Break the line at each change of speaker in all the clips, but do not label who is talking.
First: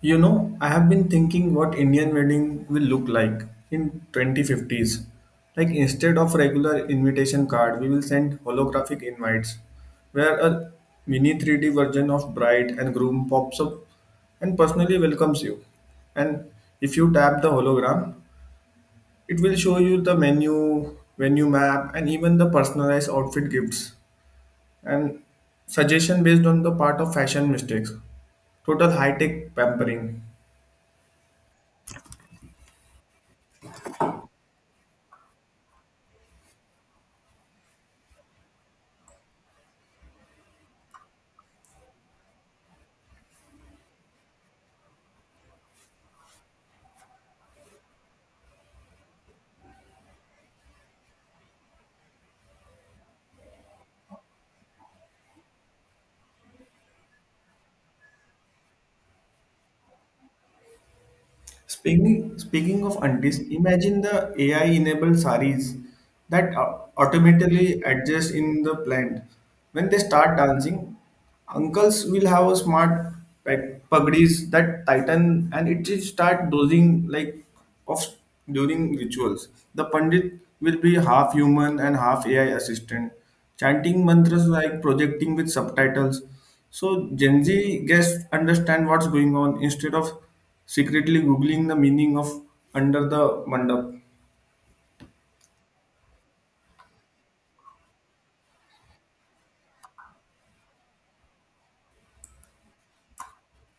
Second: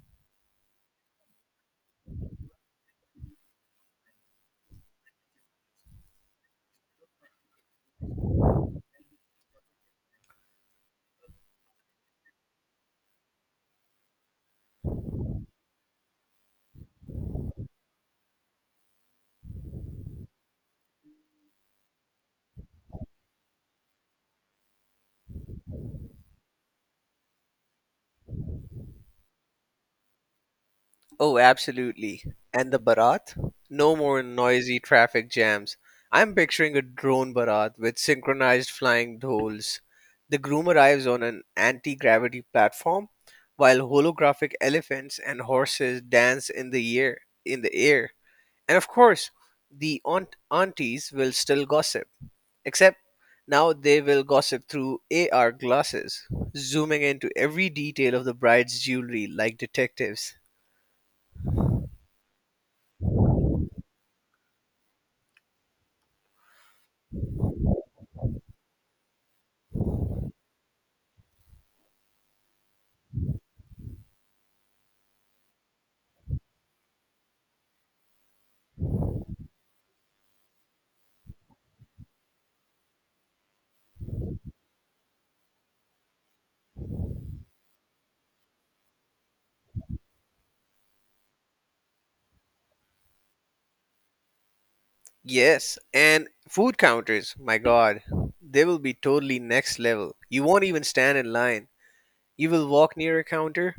You know, I have been thinking what Indian wedding will look like in 2050s. Like instead of regular invitation card, we will send holographic invites where a mini 3D version of bride and groom pops up and personally welcomes you. And if you tap the hologram, it will show you the menu, venue map, and even the personalized outfit gifts and suggestion based on the part of fashion mistakes. Total high-tech pampering.
Oh, absolutely. And the Bharat? No more noisy traffic jams. I'm picturing a drone Bharat with synchronized flying dolls. The groom arrives on an anti gravity platform while holographic elephants and horses dance in the air. In the air. And of course, the aunties will still gossip, except now they will gossip through AR glasses, zooming into every detail of the bride's jewelry like detectives.
Speaking of aunties, imagine the AI-enabled saris that automatically adjust in the plant. When they start dancing, uncles will have a smart pagdis that tighten and it will start dozing like of during rituals. The pandit will be half human and half AI assistant, chanting mantras like projecting with subtitles. So Gen Z guests understand what's going on instead of secretly googling the meaning of under the mandap.
Yes, and food counters, my god, they will be totally next level. You won't even stand in line. You will walk near a counter,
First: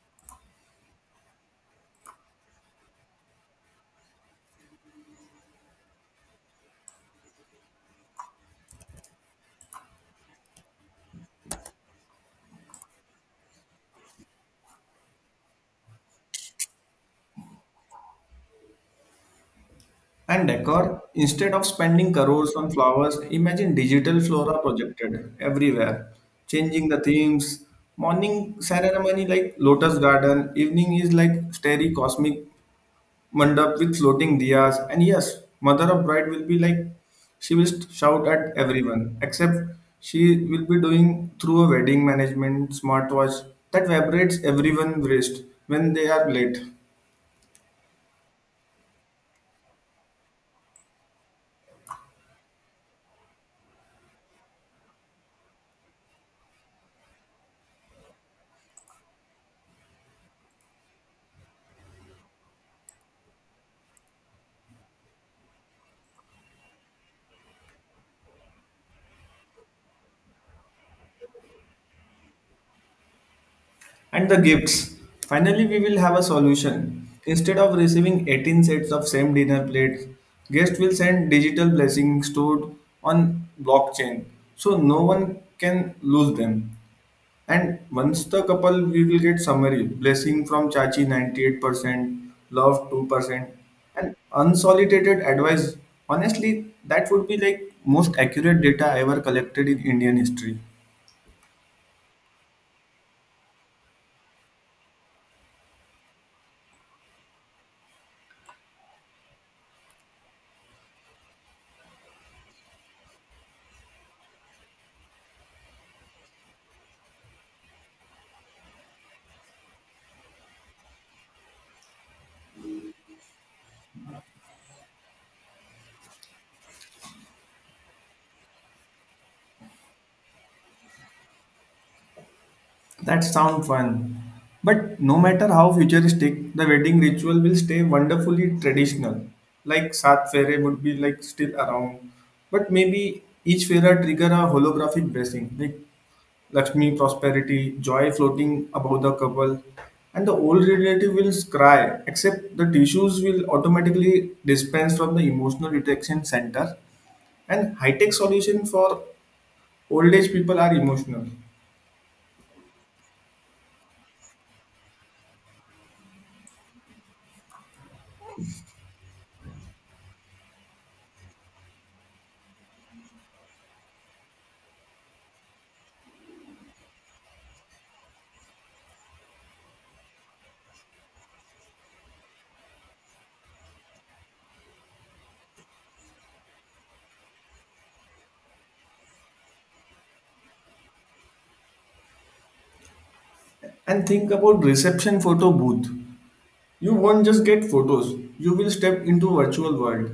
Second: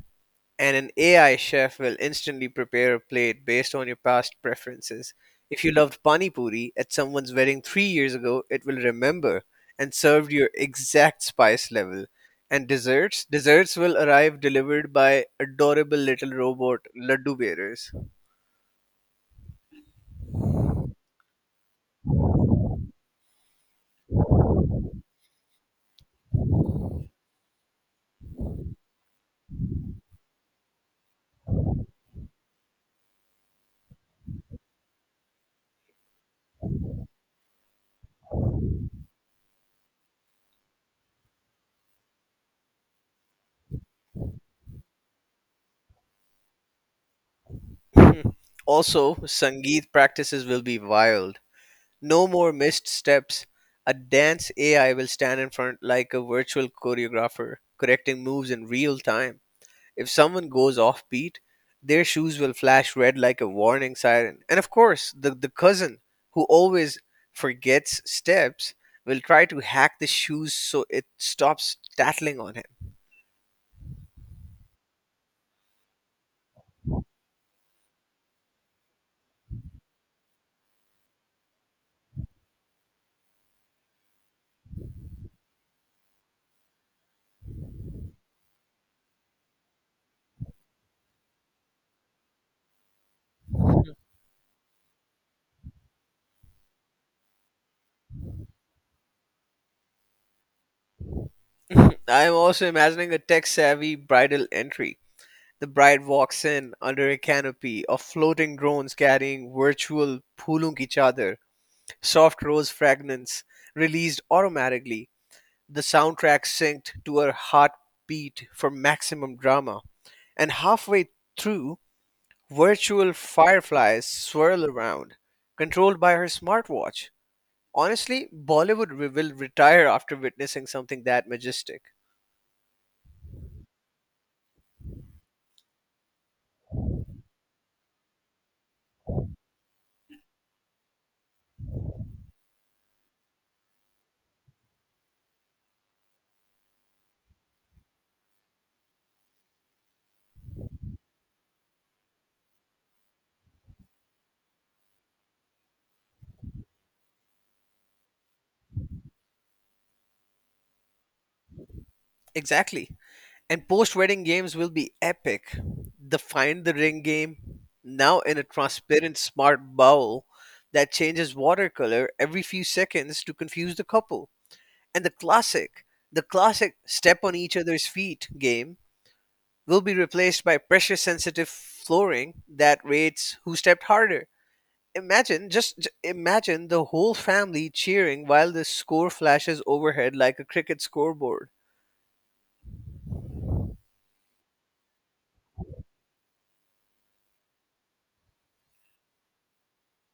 and an AI chef will instantly prepare a plate based on your past preferences. If you loved pani puri at someone's wedding 3 years ago, it will remember and serve your exact spice level. And desserts, desserts will arrive delivered by adorable little robot laddu bearers.
And decor, instead of spending crores on flowers, imagine digital flora projected everywhere, changing the themes. Morning ceremony like lotus garden, evening is like starry cosmic mandap with floating diyas. And yes, mother of bride will be like, she will shout at everyone, except she will be doing through a wedding management smartwatch that vibrates everyone's wrist when they are late.
Also, sangeet practices will be wild. No more missed steps. A dance AI will stand in front like a virtual choreographer, correcting moves in real time. If someone goes off beat, their shoes will flash red like a warning siren. And of course, the cousin who always forgets steps will try to hack the shoes so it stops tattling on
And the gifts. Finally, we will have a solution. Instead of receiving 18 sets of same dinner plates, guests will send digital blessings stored on blockchain, so no one can lose them. And once the couple, we will get summary blessing from Chachi 98%, love 2%, and unsolicited advice. Honestly, that would be like most accurate data ever collected in Indian history.
him. I am also imagining a tech savvy bridal entry. The bride walks in under a canopy of floating drones carrying virtual pulung each other. Soft Rose Fragments, released automatically, the soundtrack synced to her heartbeat for maximum drama, and halfway through, virtual fireflies swirl around, controlled by her smartwatch. Honestly, Bollywood will retire after witnessing something that majestic.
That sounds fun. But no matter how futuristic, the wedding ritual will stay wonderfully traditional. Like Sat Fere would be like still around. But maybe each Fera trigger a holographic blessing, like Lakshmi prosperity, joy floating above the couple, and the old relative will cry, except the tissues will automatically dispense from the emotional detection center. And high-tech solution for old age people are emotional.
Exactly. And post wedding games will be epic. The find the ring game, now in a transparent smart bowl that changes watercolor every few seconds to confuse the couple. And the classic step on each other's feet game will be replaced by pressure sensitive flooring that rates who stepped harder. Imagine, imagine the whole family cheering while the score flashes overhead like a cricket scoreboard.
And think about reception photo booth. You won't just get photos, you will step into virtual world.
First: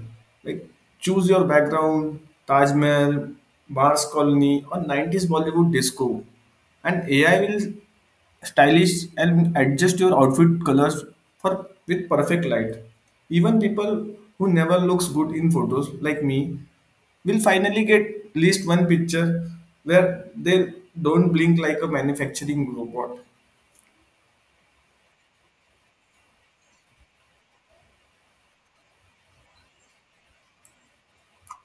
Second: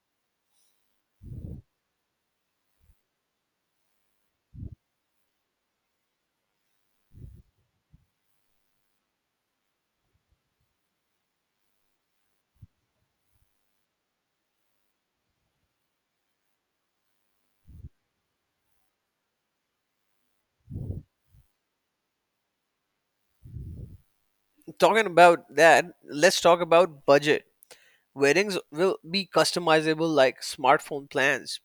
Like choose your background, taj mahal, mars colony, or 90s bollywood disco, and ai will stylish and adjust your outfit colors for with perfect light. Even people who never looks good in photos like me will finally get at least one picture where they don't blink like a manufacturing robot.
Talking about that, let's talk about budget. Weddings will be customizable like smartphone plans,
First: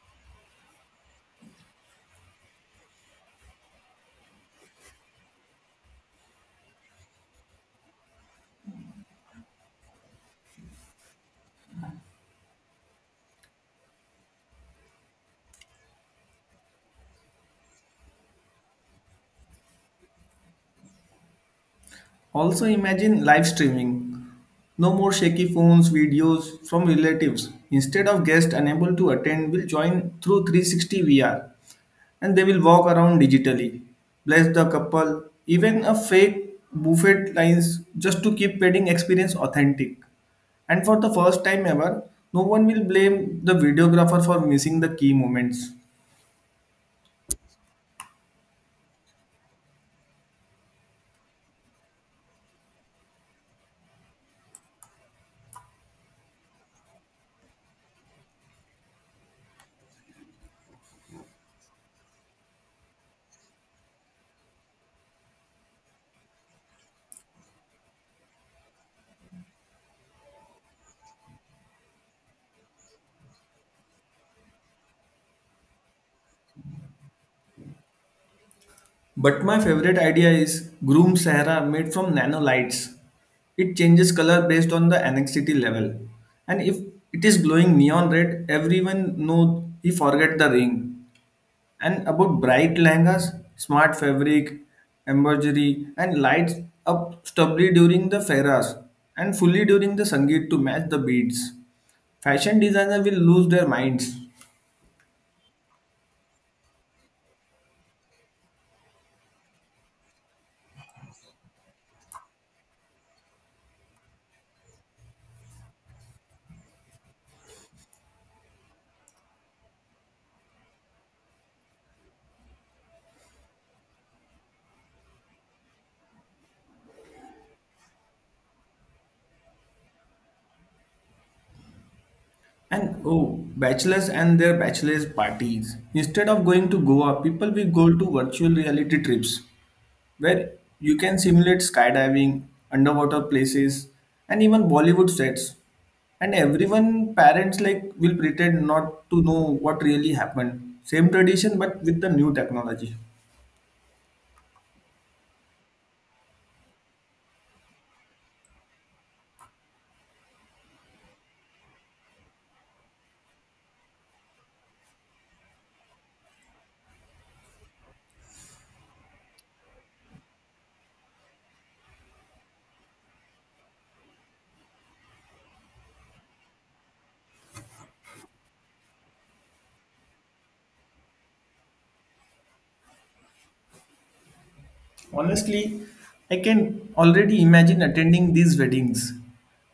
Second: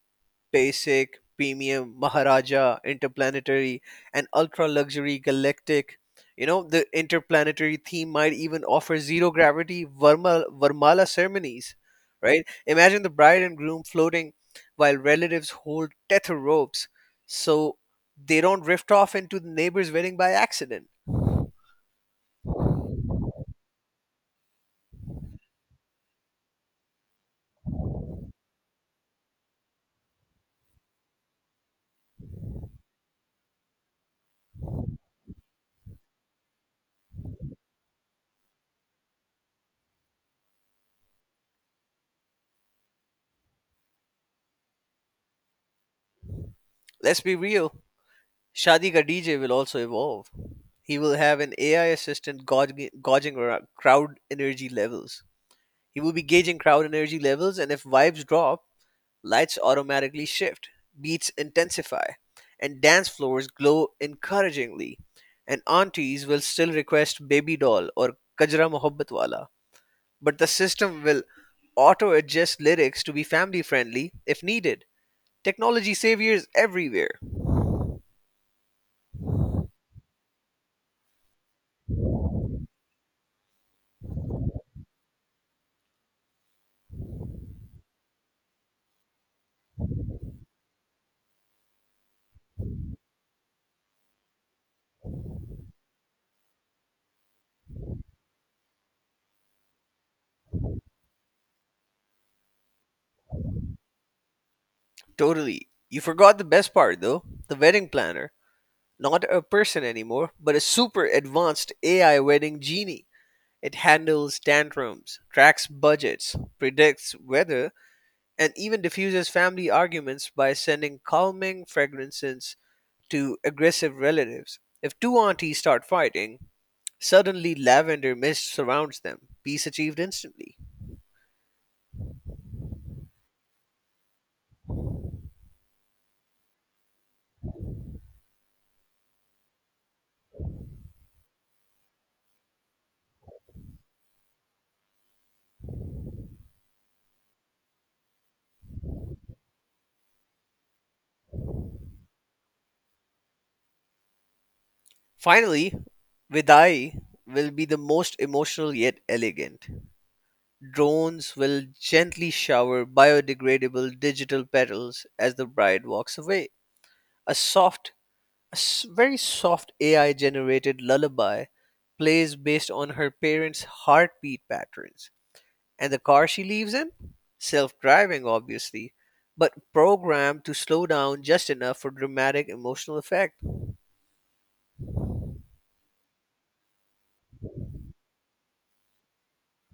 basic, premium, Maharaja, interplanetary, and ultra luxury galactic. You know, the interplanetary theme might even offer zero gravity Varmala ceremonies, right? Imagine the bride and groom floating while relatives hold tether ropes so they don't drift off into the neighbor's wedding by accident.
Also, imagine live streaming. No more shaky phones, videos from relatives. Instead of guests unable to attend, will join through 360 VR and they will walk around digitally. Bless the couple, even a fake buffet lines just to keep wedding experience authentic. And for the first time ever, no one will blame the videographer for missing the key moments.
Let's be real. Shadi Ka DJ will also evolve. He will have an AI assistant crowd energy levels. He will be gauging crowd energy levels, and if vibes drop, lights automatically shift, beats intensify, and dance floors glow encouragingly. And aunties will still request Baby Doll or Kajra Mohabbat Wala, but the system will auto adjust lyrics to be family friendly if needed. Technology saviors everywhere.
But my favorite idea is Groom Sahara made from nanolights. It changes color based on the anxiety level. And if it is glowing neon red, everyone know he forget the ring. And about bright langas, smart fabric, embroidery, and lights up stubbly during the fairas and fully during the sangeet to match the beads. Fashion designer will lose their minds.
Totally. You forgot the best part, though the wedding planner. Not a person anymore, but a super advanced AI wedding genie. It handles tantrums, tracks budgets, predicts weather, and even diffuses family arguments by sending calming fragrances to aggressive relatives. If two aunties start fighting, suddenly lavender mist surrounds them. Peace achieved instantly.
And oh, bachelors and their bachelors parties. Instead of going to Goa, people will go to virtual reality trips where you can simulate skydiving, underwater places, and even Bollywood sets. And everyone, parents like will pretend not to know what really happened. Same tradition, but with the new technology.
Finally, Vidai will be the most emotional yet elegant. Drones will gently shower biodegradable digital petals as the bride walks away. A soft, a very soft AI generated lullaby plays based on her parents' heartbeat patterns. And the car she leaves in? Self driving, obviously, but programmed to slow down just enough for dramatic emotional effect.
Honestly, I can already imagine attending these weddings.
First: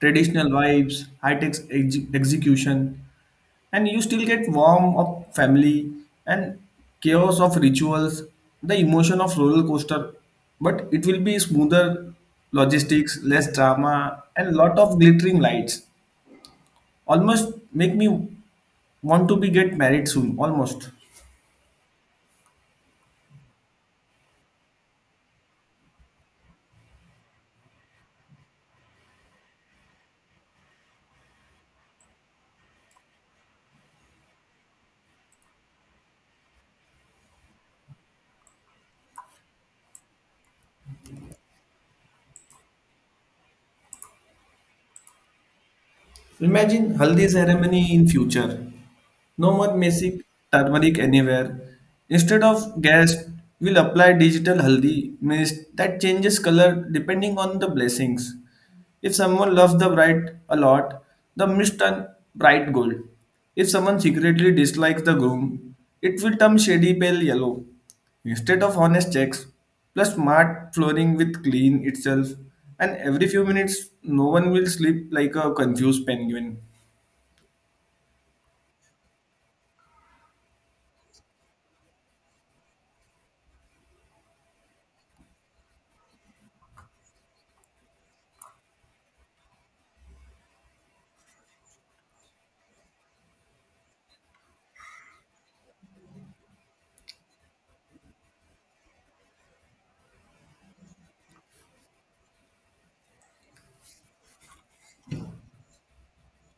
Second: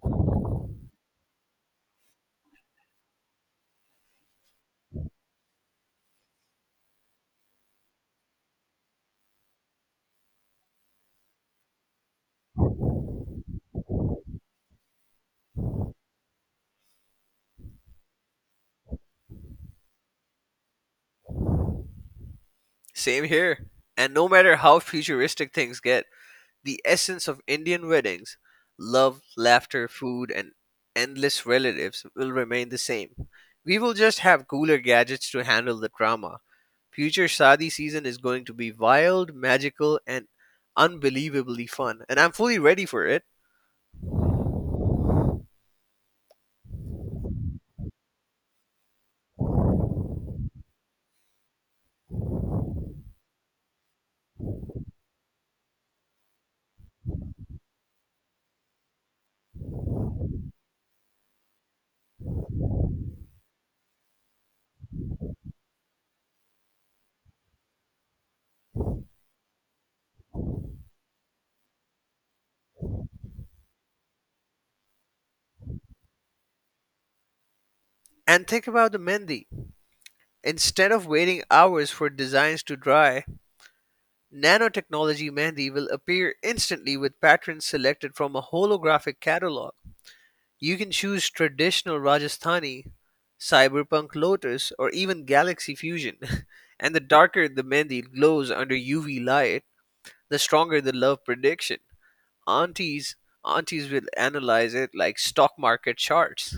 Traditional vibes, high tech execution, and you still get warmth of family and chaos of rituals, the emotion of roller coaster, but it will be smoother logistics, less drama, and lot of glittering lights. Almost make me want to be get married soon. Almost.
Same here. And no matter how futuristic things get, the essence of Indian weddings, love, laughter, food, and endless relatives will remain the same. We will just have cooler gadgets to handle the drama. Future Sadi season is going to be wild, magical, and unbelievably fun, and I'm fully ready for it.
Imagine haldi ceremony in future. No more messy turmeric anywhere. Instead of gas, we'll apply digital haldi mist that changes color depending on the blessings. If someone loves the bride a lot, the mist turn bright gold. If someone secretly dislikes the groom, it will turn shady pale yellow. Instead of honest checks, plus smart flooring with clean itself, and every few minutes, no one will sleep like a confused penguin.
And think about the Mendi. Instead of waiting hours for designs to dry, nanotechnology Mendi will appear instantly with patterns selected from a holographic catalog. You can choose traditional Rajasthani, cyberpunk lotus, or even galaxy fusion. And the darker the mehndi glows under UV light, the stronger the love prediction. Aunties, Aunties will analyze it like stock market charts.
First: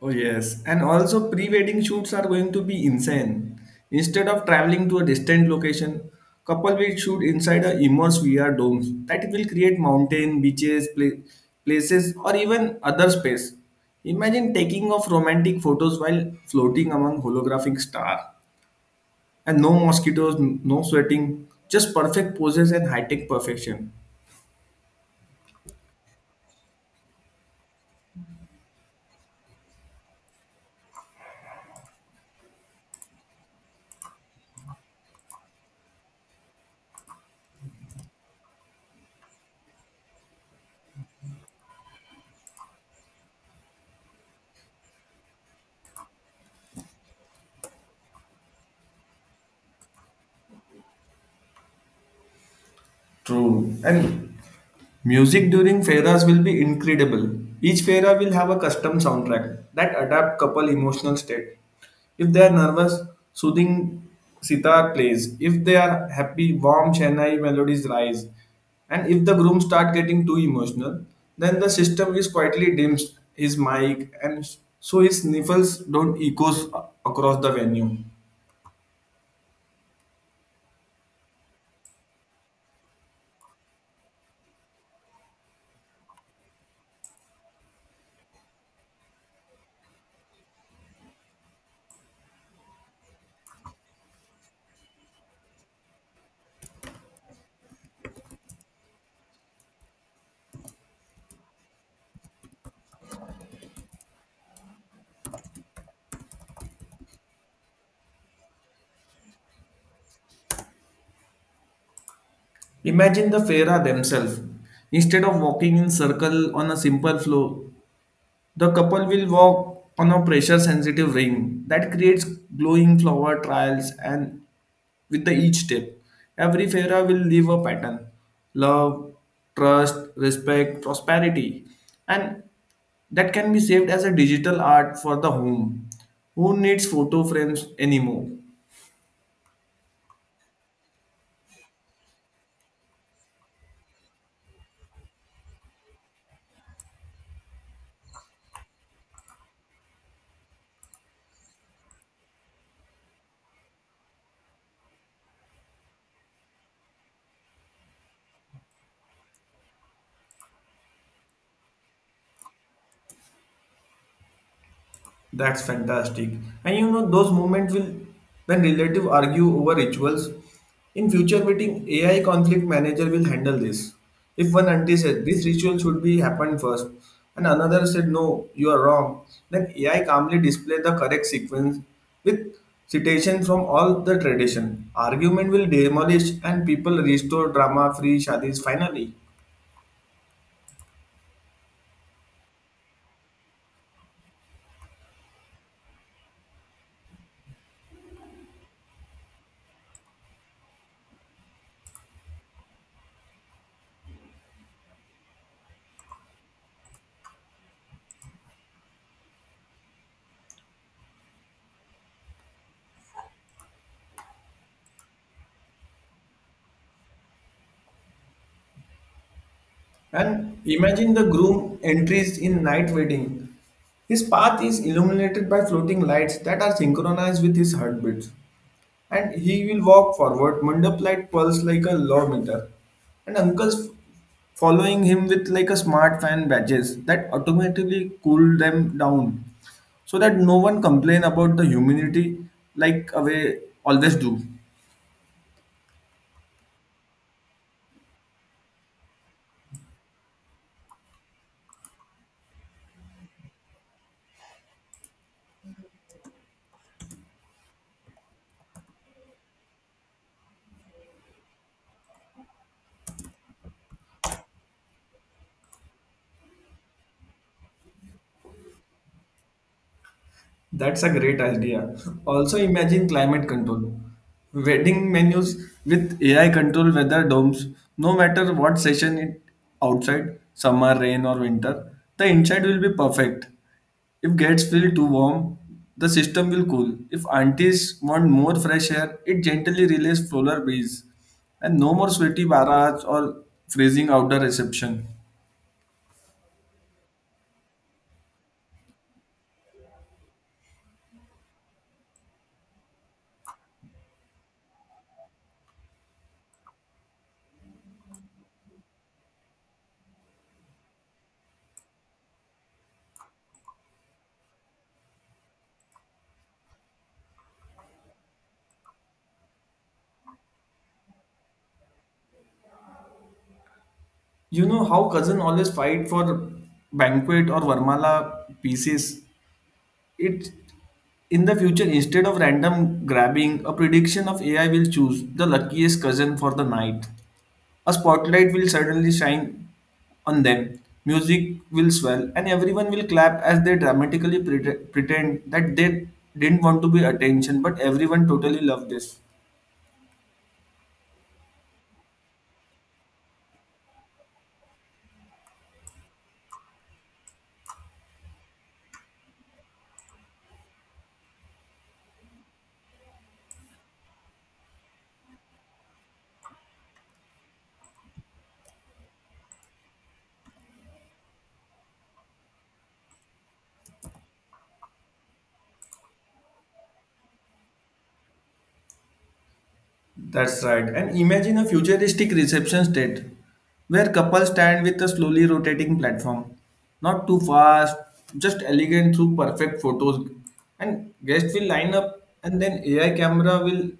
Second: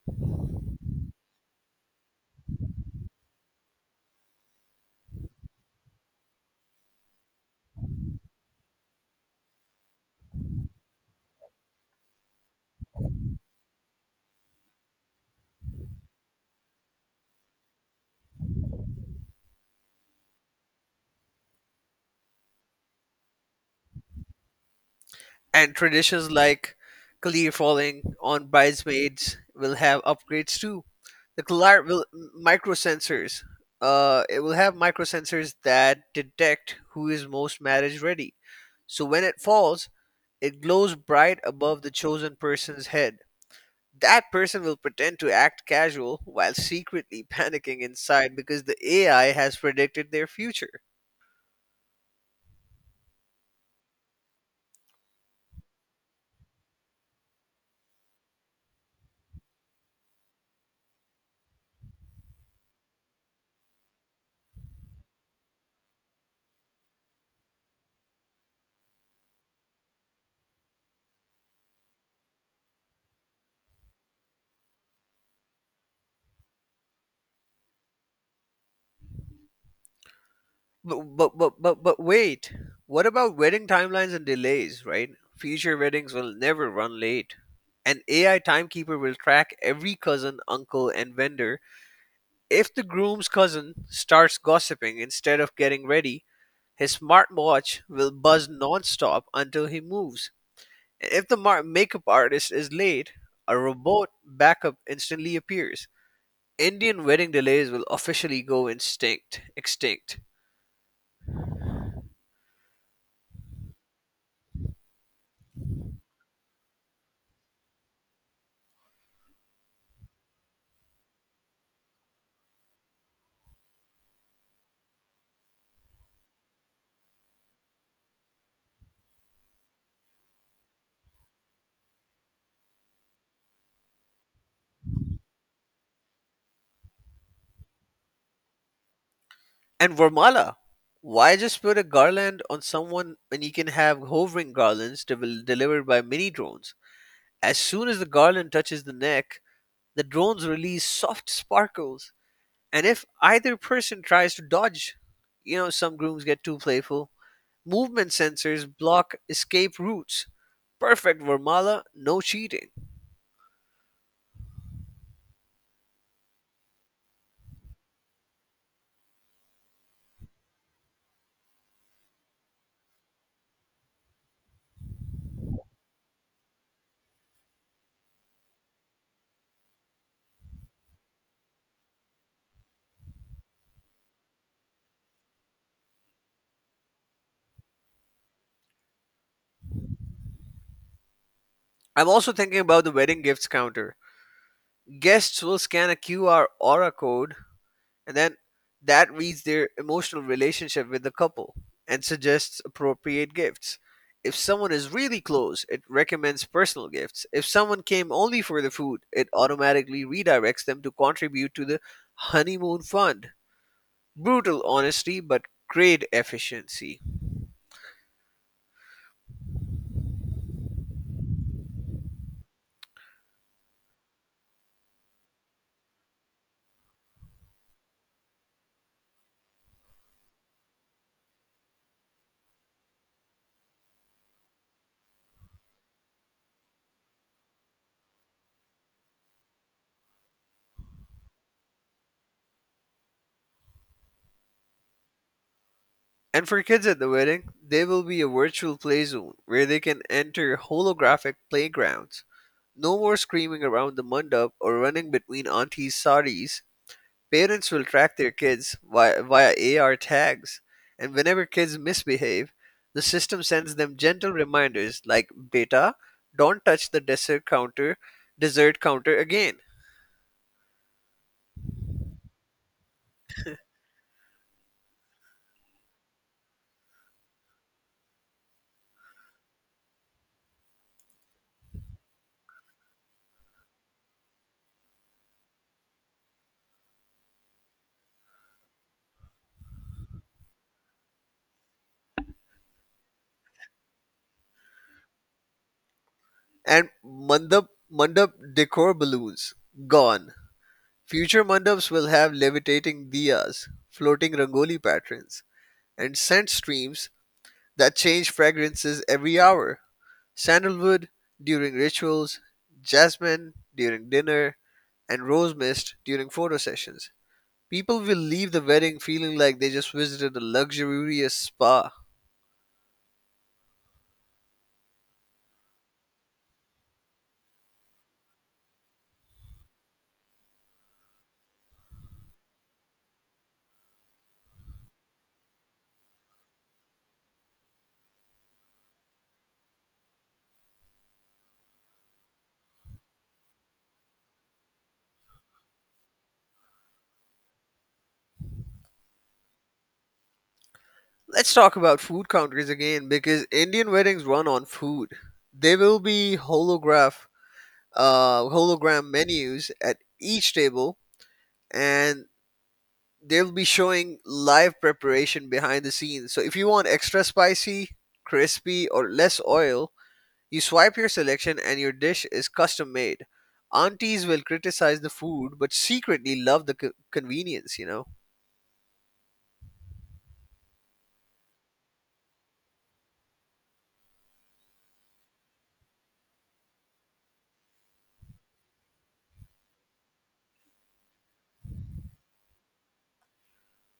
Oh, yes, and also pre wedding shoots are going to be insane. Instead of traveling to a distant location, couple will shoot inside a immense VR domes that will create mountain, beaches, places, or even other space. Imagine taking off romantic photos while floating among holographic stars. And no mosquitoes, no sweating, just perfect poses and high-tech perfection.
And traditions like Kalir falling on bridesmaids will have upgrades too. The Kalar will microsensors. It will have microsensors that detect who is most marriage ready. So when it falls, it glows bright above the chosen person's head. That person will pretend to act casual while secretly panicking inside because the AI has predicted their future.
True. And music during fairas will be incredible. Each faira will have a custom soundtrack that adapt couple emotional state. If they are nervous, soothing sitar plays. If they are happy, warm Chennai melodies rise. And if the groom start getting too emotional, then the system is quietly dims his mic and so his sniffles don't echoes across the venue.
But wait, what about wedding timelines and delays? Right, future weddings will never run late. An AI timekeeper will track every cousin, uncle, and vendor. If the groom's cousin starts gossiping instead of getting ready, his smartwatch will buzz nonstop until he moves. If the makeup artist is late, a robot backup instantly appears. Indian wedding delays will officially go instinct, extinct.
Imagine the Fera themselves. Instead of walking in circle on a simple floor, the couple will walk on a pressure sensitive ring that creates glowing flower trails and with the each step. Every Fera will leave a pattern. Love, trust, respect, prosperity. And that can be saved as a digital art for the home. Who needs photo frames anymore?
And Vermala, why just put a garland on someone when you can have hovering garlands delivered by mini drones? As soon as the garland touches the neck, the drones release soft sparkles. And if either person tries to dodge, you know, some grooms get too playful. Movement sensors block escape routes. Perfect, Vermala, no cheating.
That's fantastic. And you know, those moments will when relatives argue over rituals. In future meeting, AI conflict manager will handle this. If one auntie said this ritual should be happened first, and another said no, you are wrong, then AI calmly display the correct sequence with citation from all the tradition. Argument will demolish and people restore drama-free shadis finally.
I'm also thinking about the wedding gifts counter. Guests will scan a QR a code and then that reads their emotional relationship with the couple and suggests appropriate gifts. If someone is really close, it recommends personal gifts. If someone came only for the food, it automatically redirects them to contribute to the honeymoon fund. Brutal honesty, but great efficiency.
And imagine the groom entries in night wedding. His path is illuminated by floating lights that are synchronized with his heartbeats. And he will walk forward, mandap light pulse like a law meter. And uncles following him with like a smart fan badges that automatically cool them down so that no one complain about the humidity like away always do.
And for kids at the wedding, there will be a virtual play zone where they can enter holographic playgrounds. No more screaming around the mandap or running between auntie's saris. Parents will track their kids via AR tags, and whenever kids misbehave, the system sends them gentle reminders like "Beta, don't touch the dessert counter again."
That's a great idea. Also, imagine climate control. Wedding menus with AI control weather domes, no matter what session it outside, summer, rain, or winter, the inside will be perfect. If gets feel too warm, the system will cool. If aunties want more fresh air, it gently relays polar breeze. And no more sweaty barrage or freezing outdoor reception.
And mandap decor balloons gone. Future mandaps will have levitating diyas, floating rangoli patterns, and scent streams that change fragrances every hour. Sandalwood during rituals, jasmine during dinner, and rose mist during photo sessions. People will leave the wedding feeling like they just visited a luxurious spa.
You know how cousin always fight for banquet or Varmala pieces. It in the future, instead of random grabbing, a prediction of AI will choose the luckiest cousin for the night. A spotlight will suddenly shine on them, music will swell, and everyone will clap as they dramatically pretend that they didn't want to be attention, but everyone totally loved this.
Let's talk about food countries again because Indian weddings run on food. There will be hologram menus at each table, and they'll be showing live preparation behind the scenes. So if you want extra spicy, crispy, or less oil, you swipe your selection and your dish is custom made. Aunties will criticize the food but secretly love the convenience, you know.
That's right. And imagine a futuristic reception state where couples stand with a slowly rotating platform. Not too fast, just elegant through perfect photos. And guests will line up and then AI camera will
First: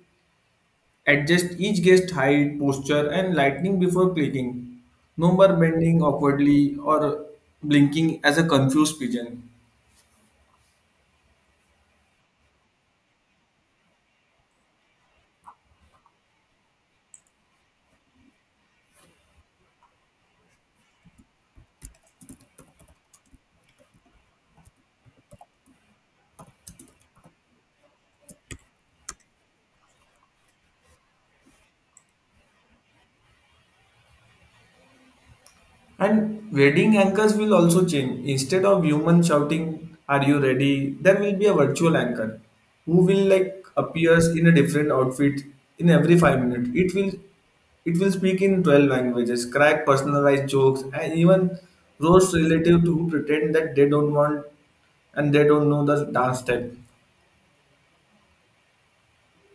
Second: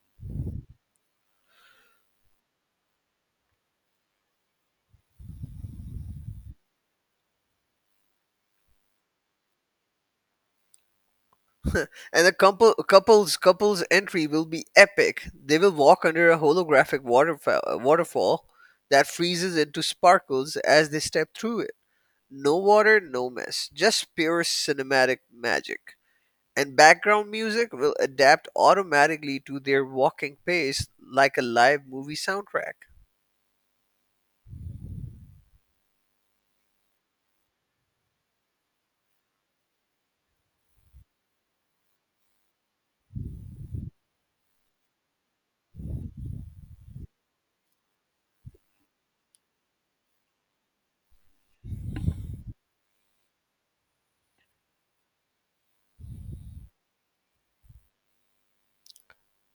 adjust each guest height, posture and lighting before clicking. No more bending awkwardly or blinking as a confused pigeon.
And the couples entry will be epic. They will walk under a holographic waterfall, waterfall that freezes into sparkles as they step through it. No water, no mess, just pure cinematic magic. And background music will adapt automatically to their walking pace like a live movie soundtrack.
And wedding anchors will also change. Instead of human shouting, are you ready? There will be a virtual anchor who will like appears in a different outfit in every 5 minutes. It will speak in 12 languages, crack personalized jokes, and even roast relative to who pretend that they don't want and they don't know the dance step.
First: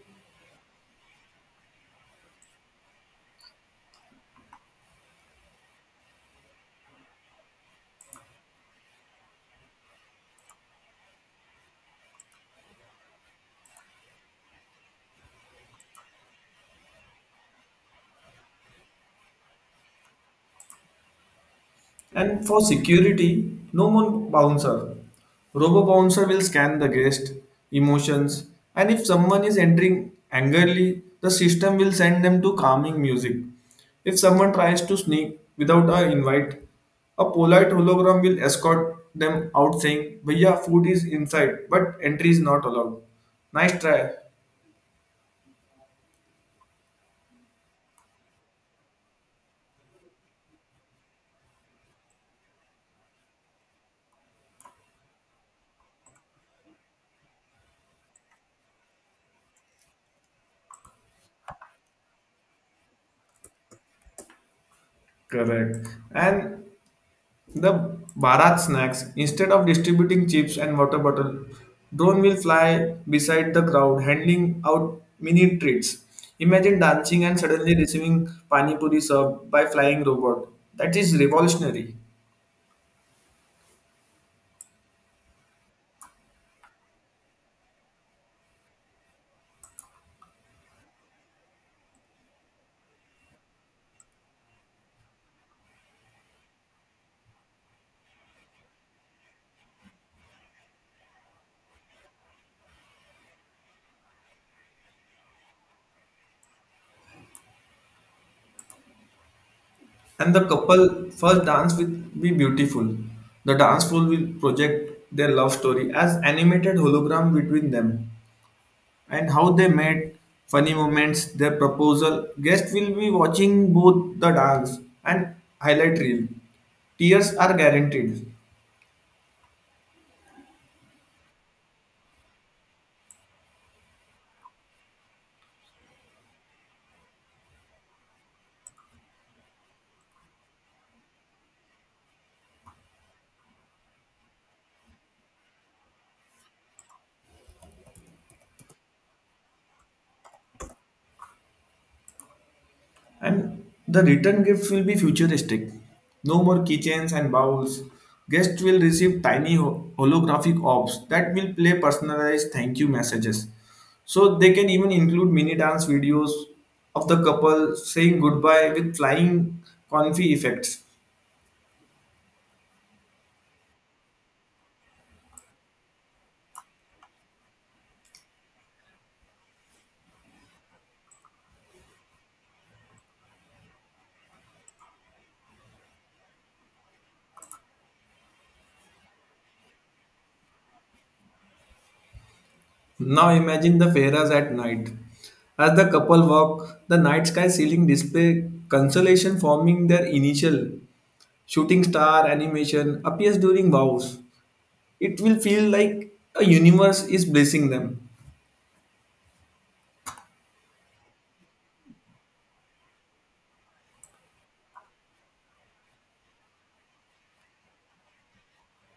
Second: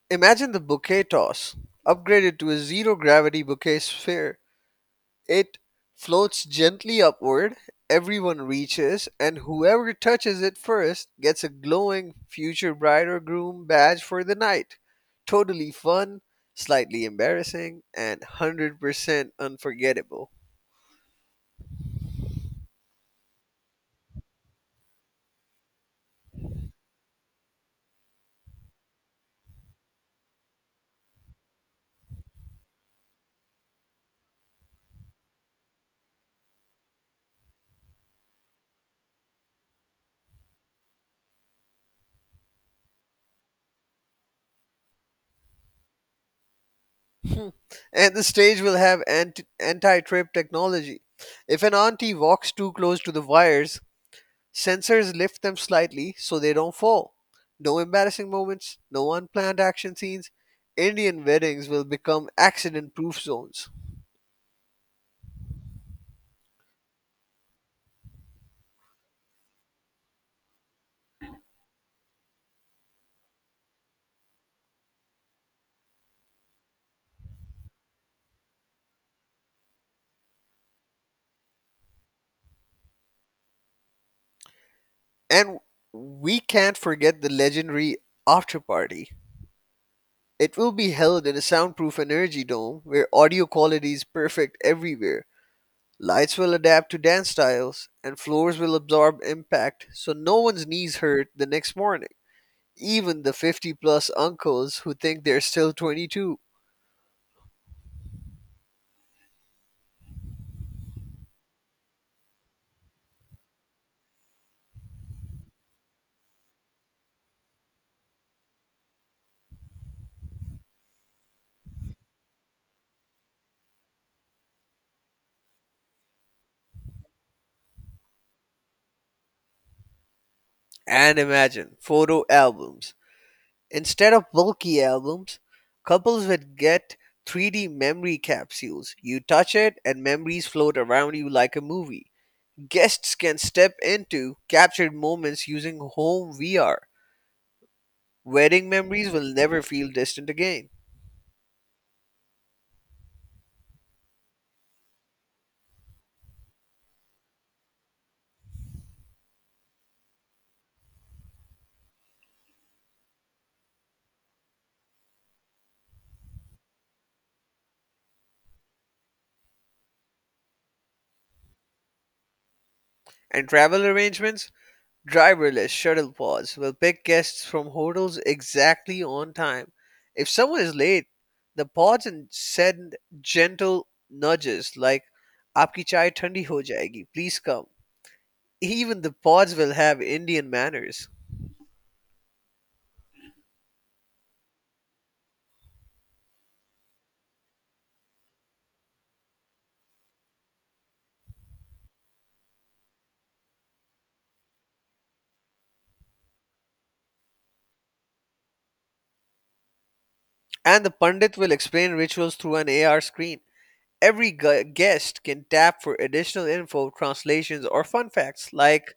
Imagine the bouquet toss, upgraded to a zero gravity bouquet sphere. It floats gently upward, everyone reaches, and whoever touches it first gets a glowing future bride or groom badge for the night. Totally fun, slightly embarrassing, and 100% unforgettable.
And for security, no more bouncer. Robo bouncer will scan the guest emotions, and if someone is entering angrily, the system will send them to calming music. If someone tries to sneak without a invite, a polite hologram will escort them out saying, Bhaiya, food is inside, but entry is not allowed. Nice try.
And the stage will have anti trip technology. If an auntie walks too close to the wires, sensors lift them slightly so they don't fall. No embarrassing moments, no unplanned action scenes. Indian weddings will become accident proof zones.
Correct. And the Bharat snacks. Instead of distributing chips and water bottle, drone will fly beside the crowd, handing out mini treats. Imagine dancing and suddenly receiving pani puri served by flying robot. That is revolutionary.
And we can't forget the legendary after party. It will be held in a soundproof energy dome where audio quality is perfect everywhere. Lights will adapt to dance styles, and floors will absorb impact so no one's knees hurt the next morning. Even the 50 plus uncles who think they're still 22.
And the couple first dance will be beautiful. The dance floor will project their love story as animated hologram between them. And how they made funny moments, their proposal. Guests will be watching both the dance and highlight reel. Tears are guaranteed,
And imagine photo albums. Instead of bulky albums, couples would get 3D memory capsules. You touch it, and memories float around you like a movie. Guests can step into captured moments using home VR. Wedding memories will never feel distant again.
and the return gift will be futuristic. No more keychains and bowls. Guests will receive tiny holographic orbs that will play personalized thank you messages. So they can even include mini dance videos of the couple saying goodbye with flying confetti effects.
And travel arrangements? Driverless shuttle pods will pick guests from hotels exactly on time. If someone is late, the pods and send gentle nudges like "Aapki chai thandi ho jayegi, please come." Even the pods will have Indian manners,
Now imagine the Ferras at night. As the couple walk, the night sky ceiling display constellation forming their initial shooting star animation appears during vows. It will feel like a universe is blessing them.
and the pandit will explain rituals through an AR screen. Every guest can tap for additional info, translations, or fun facts like,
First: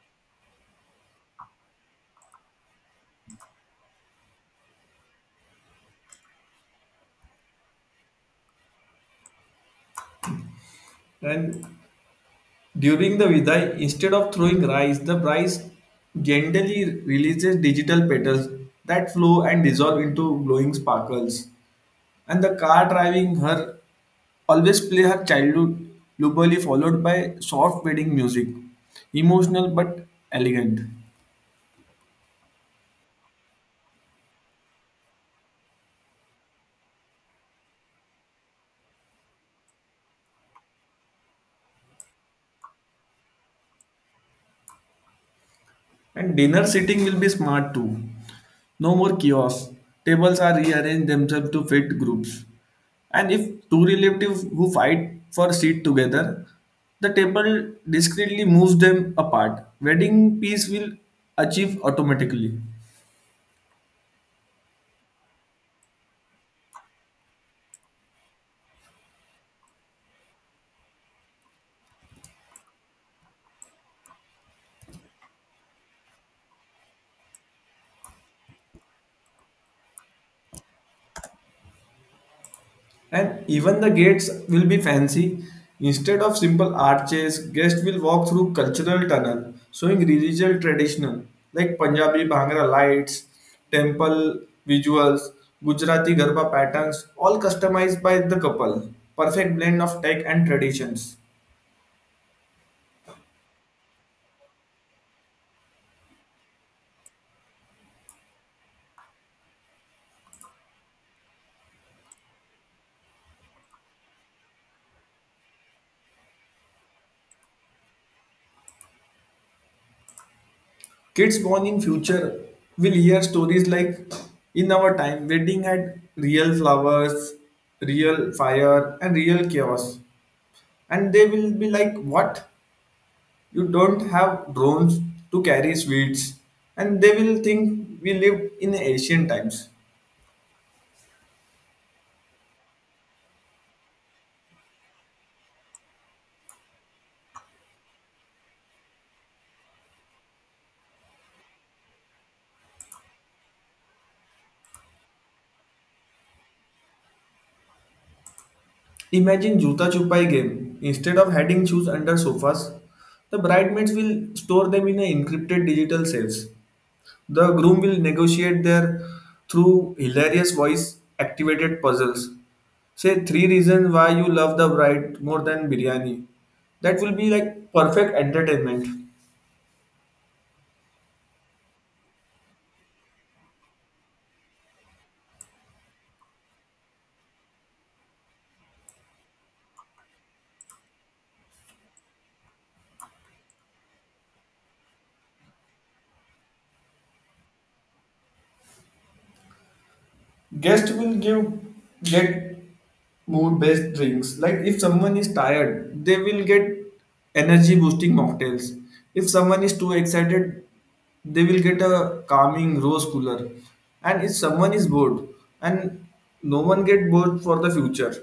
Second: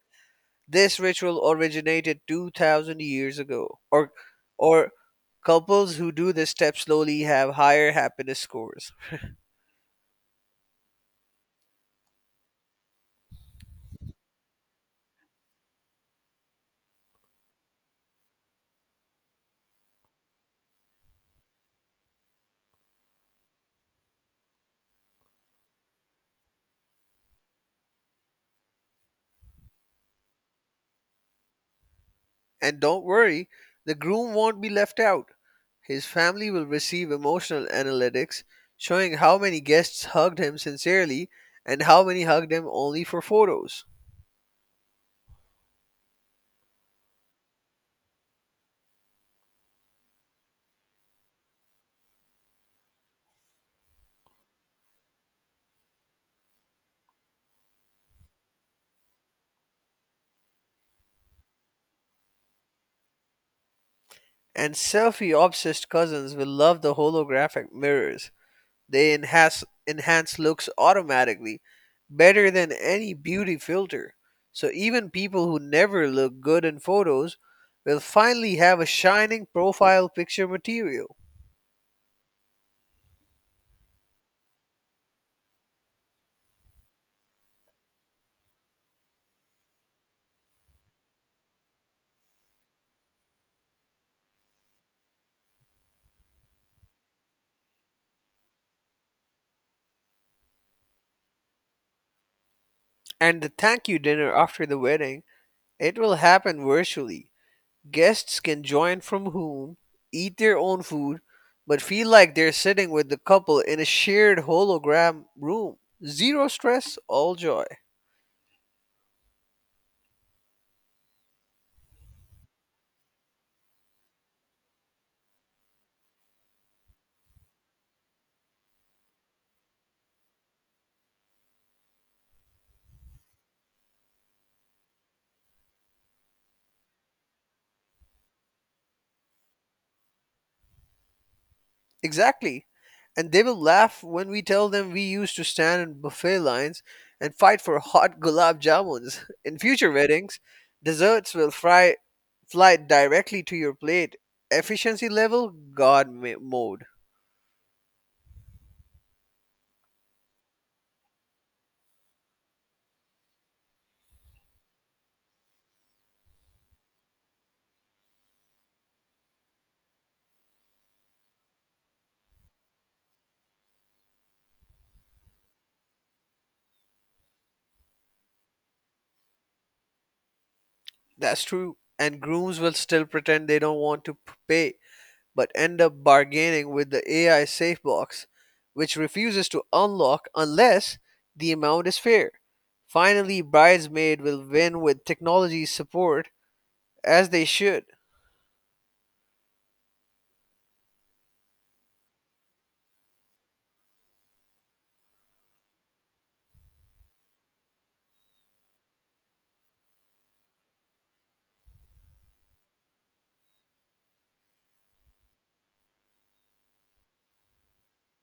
"This ritual originated 2000 years ago." Or couples who do this step slowly have higher happiness scores.
And during the Vidai, instead of throwing rice, the bride gently releases digital petals that flow and dissolve into glowing sparkles. And the car driving her always play her childhood lullaby followed by soft wedding music. Emotional but elegant.
And don't worry, the groom won't be left out. His family will receive emotional analytics showing how many guests hugged him sincerely and how many hugged him only for photos.
And dinner sitting will be smart too. No more chaos. Tables are rearranged themselves to fit groups. And if two relatives who fight for a seat together, the table discreetly moves them apart. Wedding peace will achieve automatically.
And selfie obsessed cousins will love the holographic mirrors. They enhance looks automatically, better than any beauty filter. So even people who never look good in photos will finally have a shining profile picture material.
And even the gates will be fancy. Instead of simple arches, guests will walk through cultural tunnel, showing religious traditional like Punjabi Bhangra lights, temple visuals, Gujarati Garba patterns, all customized by the couple. Perfect blend of tech and traditions.
And the thank you dinner after the wedding, it will happen virtually. Guests can join from home, eat their own food, but feel like they're sitting with the couple in a shared hologram room. Zero stress, all joy.
Kids born in future will hear stories like, in our time wedding had real flowers, real fire and real chaos. And they will be like what? You don't have drones to carry sweets, and they will think we lived in ancient times.
Exactly. And they will laugh when we tell them we used to stand in buffet lines and fight for hot gulab jamuns. In future weddings, desserts will fry, fly directly to your plate. Efficiency level, God mode.
Imagine Juta Chupai game. Instead of hiding shoes under sofas, the bridesmaids will store them in a encrypted digital safes. The groom will negotiate their through hilarious voice activated puzzles. Say three reasons why you love the bride more than biryani. That will be like perfect entertainment.
That's true. And grooms will still pretend they don't want to pay but end up bargaining with the AI safe box, which refuses to unlock unless the amount is fair. Finally, Bridesmaid will win with technology's support, as they should.
Guests will give get mood based drinks. Like if someone is tired, they will get energy boosting mocktails. If someone is too excited, they will get a calming rose cooler. And if someone is bored, and no one get bored for the future.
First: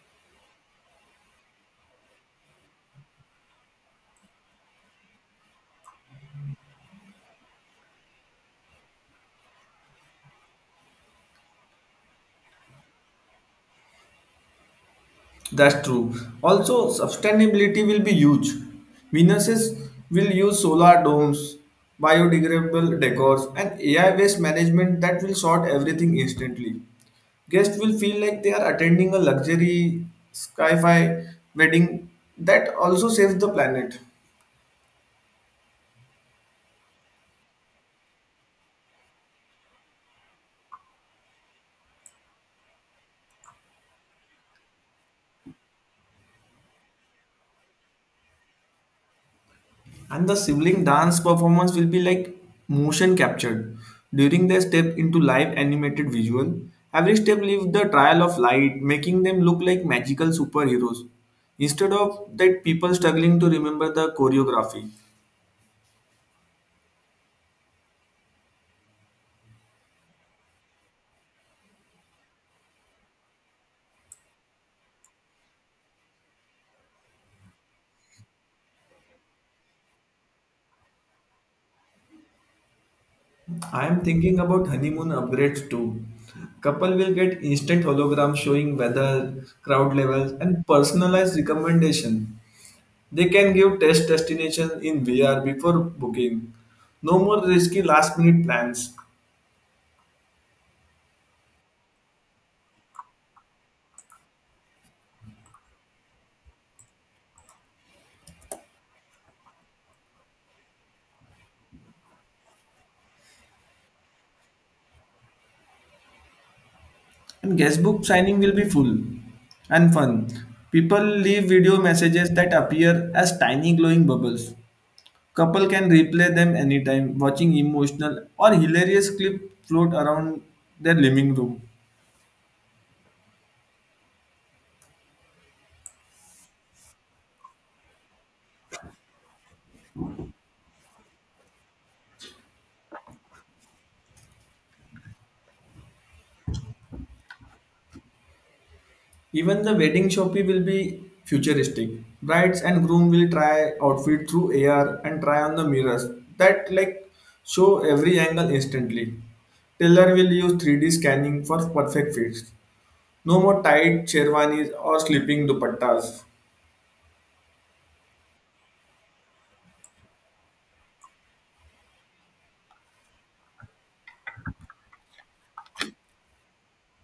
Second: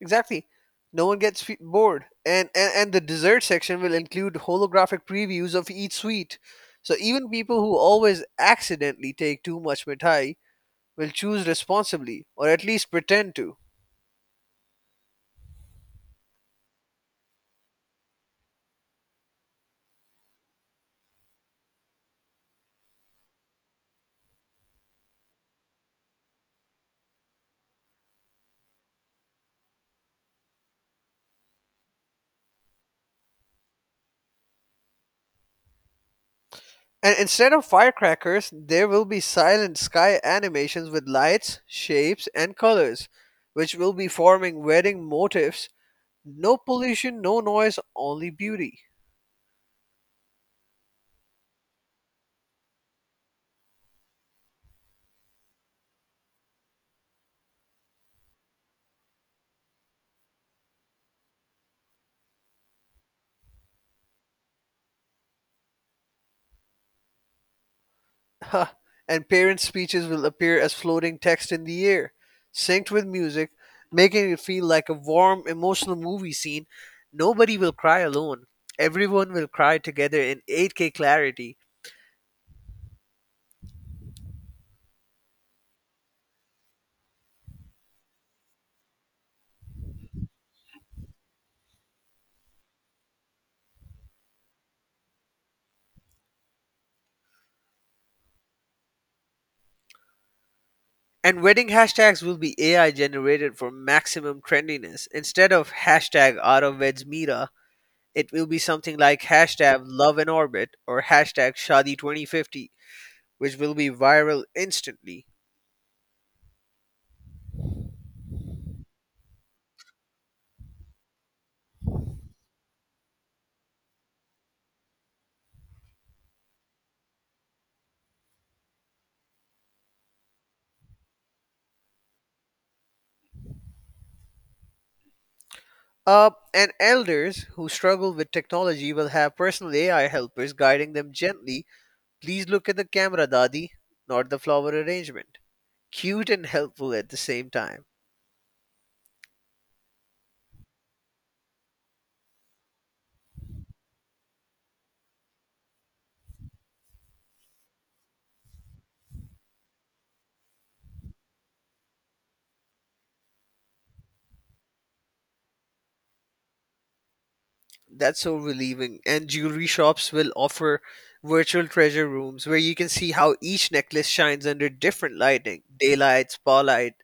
Exactly. No one gets bored. And the dessert section will include holographic previews of each sweet. So even people who always accidentally take too much mithai will choose responsibly, or at least pretend to.
That's true. Also, sustainability will be huge. Businesses will use solar domes, biodegradable decors, and AI waste management that will sort everything instantly. Guests will feel like they are attending a luxury sci fi wedding that also saves the planet.
And instead of firecrackers, there will be silent sky animations with lights, shapes, and colors, which will be forming wedding motifs. No pollution, no noise, only beauty.
And the sibling dance performance will be like motion captured during their step into live animated visual. Every step leaves the trial of light, making them look like magical superheroes. Instead of that, people struggling to remember the choreography.
Ha! And parents' speeches will appear as floating text in the air, synced with music, making it feel like a warm, emotional movie scene. Nobody will cry alone. Everyone will cry together in 8K clarity.
I am thinking about honeymoon upgrades too. Couple will get instant holograms showing weather, crowd levels, and personalized recommendation. They can give test destinations in VR before booking. No more risky last minute plans.
And wedding hashtags will be AI generated for maximum trendiness. Instead of hashtag out of wed's Mira, it will be something like hashtag love in orbit or hashtag Shadi 2050, which will be viral instantly.
And guestbook signing will be full and fun. People leave video messages that appear as tiny glowing bubbles. Couple can replay them anytime, watching emotional or hilarious clip float around their living room.
And elders who struggle with technology will have personal AI helpers guiding them gently. "Please look at the camera, Dadi, not the flower arrangement." Cute and helpful at the same time.
Even the wedding shopping will be futuristic. Brides and groom will try outfit through AR and try on the mirrors that like show every angle instantly. Tailor will use 3D scanning for perfect fits. No more tight sherwanis or sleeping dupattas.
That's so relieving. And jewelry shops will offer virtual treasure rooms where you can see how each necklace shines under different lighting daylight, spotlight,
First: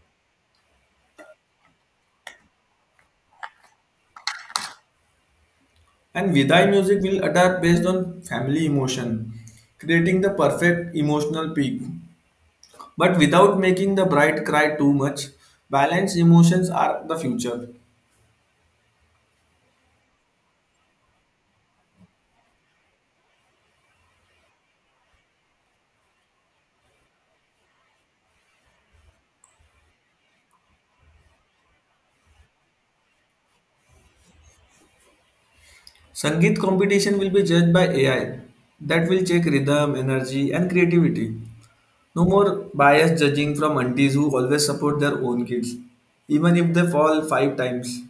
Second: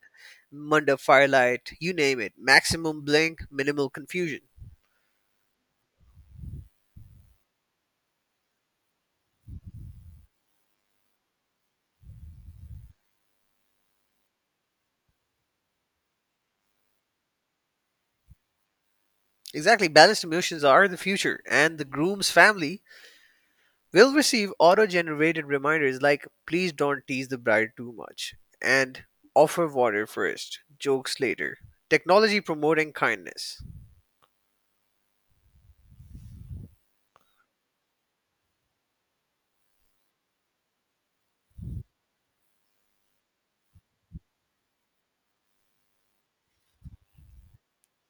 manda firelight, you name it. Maximum blink, minimal confusion.
And Vidai music will adapt based on family emotion, creating the perfect emotional peak. But without making the bride cry too much, balanced emotions are the future.
Exactly, balanced emotions are the future, and the groom's family will receive auto generated reminders like, "Please don't tease the bride too much, and offer water first, jokes later." Technology promoting kindness.
Sangeet competition will be judged by AI that will check rhythm, energy, and creativity. No more biased judging from aunties who always support their own kids, even if they fall five times.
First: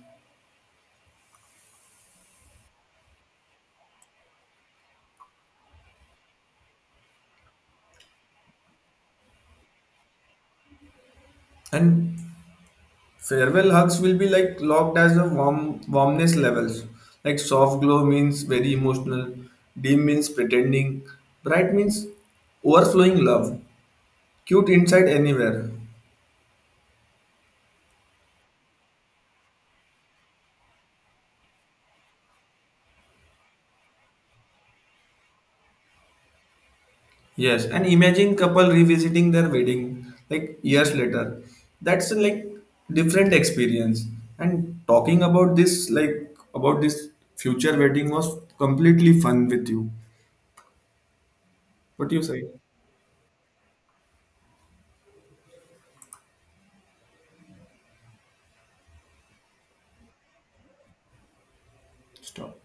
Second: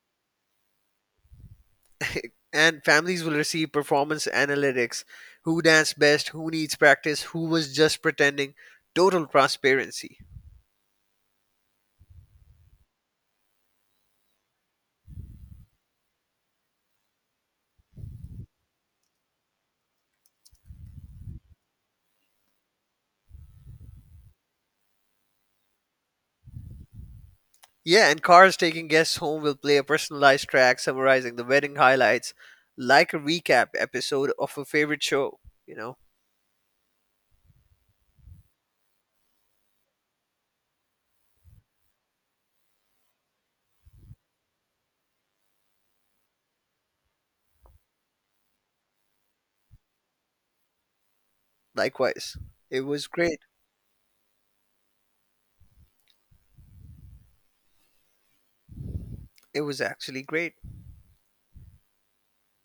And families will receive performance analytics who danced best, who needs practice, who was just pretending. Total transparency.
And farewell hugs will be like locked as the warmness levels. Like soft glow means very emotional, dim means pretending, bright means overflowing love, cute inside anywhere.
Yeah, and cars taking guests home will play a personalized track summarizing the wedding highlights, like a recap episode of a favorite show, you know,
Yes, and imagine couple revisiting their wedding like years later. That's like different experience. And talking about this, like about this future wedding was completely fun with you. What do you
likewise.
say?
It was great. It was actually great.
Stop.